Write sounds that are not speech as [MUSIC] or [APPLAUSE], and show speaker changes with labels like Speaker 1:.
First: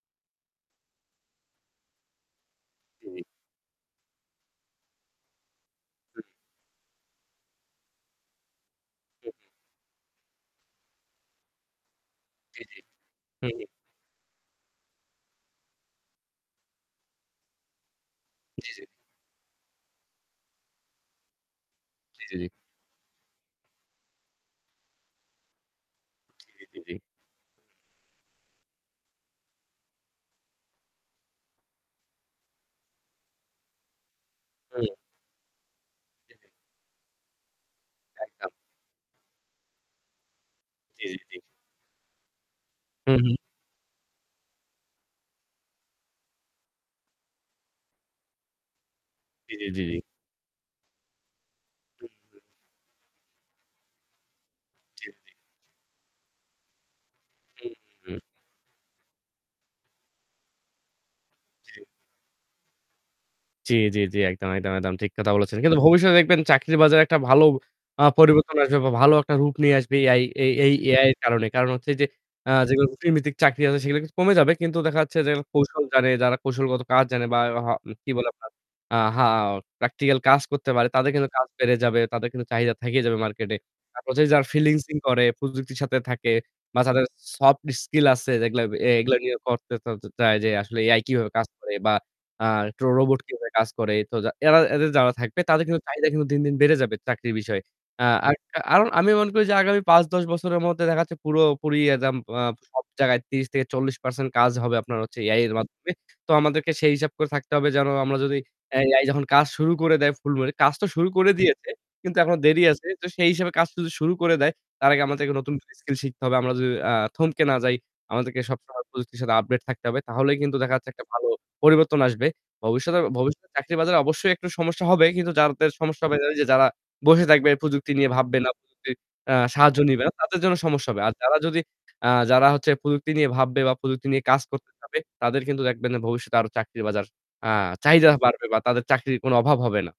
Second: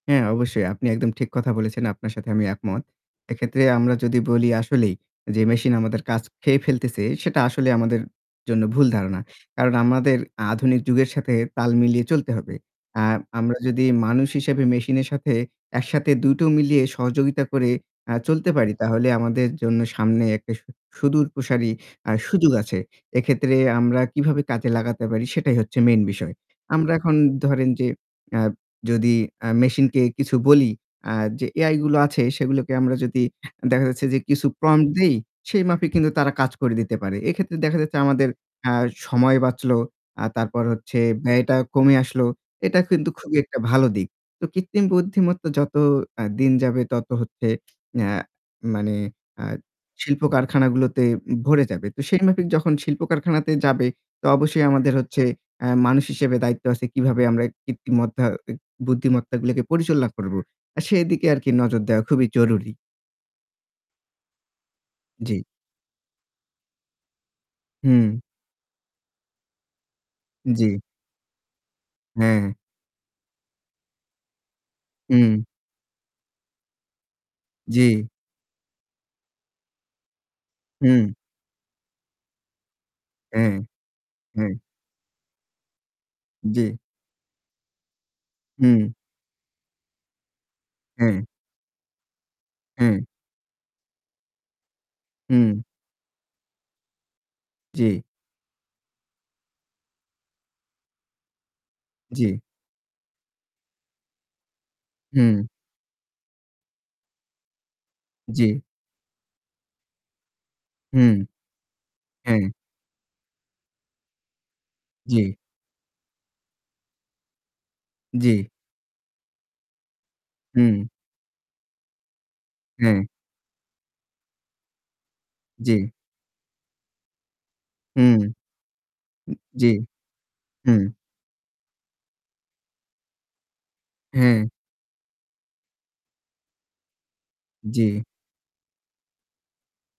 Speaker 1: হ্যাঁ, অবশ্যই আপনি একদম ঠিক কথা বলেছেন। আপনার সাথে আমি একমত।
Speaker 2: জি, জি।
Speaker 1: এক্ষেত্রে আমরা যদি বলি আসলেই, যে মেশিন আমাদের
Speaker 2: হু।
Speaker 1: কাজ খেয়ে ফেলতেছে, সেটা আসলেই আমাদের জন্য ভুল ধারণা।
Speaker 2: হুম, হুম।
Speaker 1: কারণ আমাদের আধুনিক যুগের সাথে তাল মিলিয়ে চলতে হবে।
Speaker 2: জ্বী, জ্বী,
Speaker 1: আর
Speaker 2: হু,
Speaker 1: আমরা
Speaker 2: হু।
Speaker 1: যদি মানুষ হিসেবে মেশিনের সাথে একসাথে দুটো মিলিয়ে সহযোগিতা করে আ চলতে
Speaker 2: জ্বী,
Speaker 1: পারি
Speaker 2: জ্বী।
Speaker 1: তাহলে আমাদের জন্য সামনে একটা সু সুদূর প্রসারি আ
Speaker 2: জী, জী, জী।
Speaker 1: সুযোগ আছে। এক্ষেত্রে আমরা কিভাবে কাজে লাগাতে পারি সেটাই হচ্ছে মেইন বিষয়।
Speaker 2: জি, জ্বী, জ্বী,
Speaker 1: আমরা
Speaker 2: জ্বী।
Speaker 1: এখন ধরেন যে আ যদি আ মেশিনকে কিছু বলি আ যে এআই গুলো আছে সেগুলোকে আমরা যদি দেখা যাচ্ছে যে কিছু প্রম্পট
Speaker 2: হুম।
Speaker 1: দেই সেই মাপে কিন্তু তারা
Speaker 2: হ্যাঁ, হ্যাঁ।
Speaker 1: কাজ করে দিতে পারে। এক্ষেত্রে দেখা যাচ্ছে আমাদের
Speaker 2: একদম।
Speaker 1: আ সময় বাঁচলো। আ তারপর হচ্ছে
Speaker 2: জ্বী, জ্বী, জ্বী।
Speaker 1: ব্যয়টা কমে আসল। এটা কিন্তু
Speaker 2: হু, হু।
Speaker 1: খুবই একটা ভালো দিক। তো কৃত্রিম বুদ্ধিমত্তা যত আ দিন যাবে তত হচ্ছে আ মানে আ
Speaker 2: জ্বী, জ্বী জ্বী, জ্বী।
Speaker 1: শিল্প-কারখানাগুলোতে ভরে যাবে। তো সেই মাফিক
Speaker 2: [UNINTELLIGIBLE]
Speaker 1: যখন শিল্প কারখানাতে যাবে তো অবশ্যই আমাদের
Speaker 2: জ্বি, জ্বি,
Speaker 1: হচ্ছে
Speaker 2: জি।
Speaker 1: আ মানুষ হিসেবে দায়িত্ব আছে কিভাবে আমরা
Speaker 2: হু, হুম,
Speaker 1: কৃত্রিম
Speaker 2: হুম, হুম।
Speaker 1: মদ্ধ্যা অ্যা বুদ্ধিমত্তাগুলোকে পরিচালনা করবো। আর সেদিকে আরকি
Speaker 2: জী।
Speaker 1: নজর দেওয়া খুবই জরুরি।
Speaker 2: জ্বি, জ্বি, জ্বি। একদম, একদম, একদম ঠিক কথা
Speaker 1: জ্বি।
Speaker 2: বলেছেন। কিন্তু ভবিষ্যতে দেখবেন চাকরির বাজারে একটা ভালো আ
Speaker 1: হুম।
Speaker 2: পরিবর্তন আসবে বা ভালো একটা রূপ নিয়ে আসবে AI. এই এই
Speaker 1: জ্বী।
Speaker 2: AI এর কারণে। কারণ হচ্ছে যে
Speaker 1: হ্যাঁ।
Speaker 2: আ যেগুলো রুটিন ভিত্তিক চাকরি আছে সেগুলো কিছু কমে যাবে। কিন্তু দেখা যাচ্ছে যে
Speaker 1: হু।
Speaker 2: কৌশল জানে, যারা কৌশলগত কাজ জানে বা হা
Speaker 1: জী।
Speaker 2: কি বলে আপনার আ হা প্র্যাকটিক্যাল কাজ করতে পারে। তাদের
Speaker 1: হু।
Speaker 2: কিন্তু কাজ বেড়ে যাবে, তাদের কিন্তু চাহিদা থেকে যাবে
Speaker 1: অ্যা
Speaker 2: মার্কেটে। তারপর যে যার
Speaker 1: হ্যাঁ।
Speaker 2: ফ্রিলান্সিং করে, প্রযুক্তির সাথে থাকে
Speaker 1: জ্বী।
Speaker 2: বা যাদের সফট স্কিল আছে যেগুলো এ
Speaker 1: হুম।
Speaker 2: এগুলো গিয়ে করতে-তরতে চায় যে আসলে AI
Speaker 1: হুম।
Speaker 2: কিভাবে কাজ করে বা আ ট্রো
Speaker 1: হ্যা।
Speaker 2: রোবট কিভাবে কাজ করে। তো যা এরা এদের যারা থাকবে
Speaker 1: হুম।
Speaker 2: তাদের কিন্তু চাহিদা কিন্তু দিনদিন বেড়ে যাবে চাকরির বিষয়ে।
Speaker 1: জ্বী।
Speaker 2: আ আরক আরোন আমি মনে করি যে আগামী ৫-১০ বছরের মধ্যে দেখা যাচ্ছে পুরোপুরি একদম
Speaker 1: জ্বী।
Speaker 2: আ সব জায়গায় ৩০ থেকে ৪০% কাজ হবে আপনার হচ্ছে AI
Speaker 1: হু।
Speaker 2: এর মাধ্যমে। তো আমাদেরকে সেই হিসাব করে থাকতে হবে যেন আমরা যদি
Speaker 1: জ্বী।
Speaker 2: অ্যা AI যখন কাজ শুরু করে দেয় ফুলভাবে, কাজ তো
Speaker 1: হু।
Speaker 2: শুরু করে দিয়েছে কিন্তু এখনো
Speaker 1: হ্যা।
Speaker 2: দেরি আছে। তো সেই হিসাবে কাজ যদি শুরু করে দেয় তার আগে
Speaker 1: জ্বী।
Speaker 2: আমাদেরকে নতুনকরে স্কিল শিখতে হবে। আমরা যদি আ থমকে না যাই আমাদেরকে
Speaker 1: জ্বি।
Speaker 2: সবসময় প্রযুক্তির সাথে আপডেট থাকতে হবে, তাহলেই কিন্তু দেখা
Speaker 1: হুম।
Speaker 2: যাচ্ছে একটা ভালো পরিবর্তন আসবে। ভবিষ্যতে
Speaker 1: হ্যা।
Speaker 2: ভবিষ্যতে চাকরি বাজারে অবশ্যই একটু সমস্যা হবে কিন্তু যাদের
Speaker 1: জ্বি।
Speaker 2: সমস্যা হবে, ওইযে যারা বসে থাকবে প্রযুক্তি
Speaker 1: হু।
Speaker 2: নিয়ে
Speaker 1: উ
Speaker 2: ভাববে না, প্রযুক্তির আ
Speaker 1: জ্বী।
Speaker 2: সাহায্য নিবে না, তাদের জন্য
Speaker 1: হু।
Speaker 2: সমস্যা হবে। আর যারা যদি আ যারা হচ্ছে প্রযুক্তি নিয়ে ভাববে বা প্রযুক্তি নিয়ে কাজ
Speaker 1: হ্যাঁ।
Speaker 2: করতে পারবে, তাদের কিন্তু দেখবেন যে ভবিষ্যতে আরো চাকরি বাজার আ
Speaker 1: জ্বী।
Speaker 2: চাহিদা বাড়বে বা তাদের চাকরির কোনো অভাব হবে না।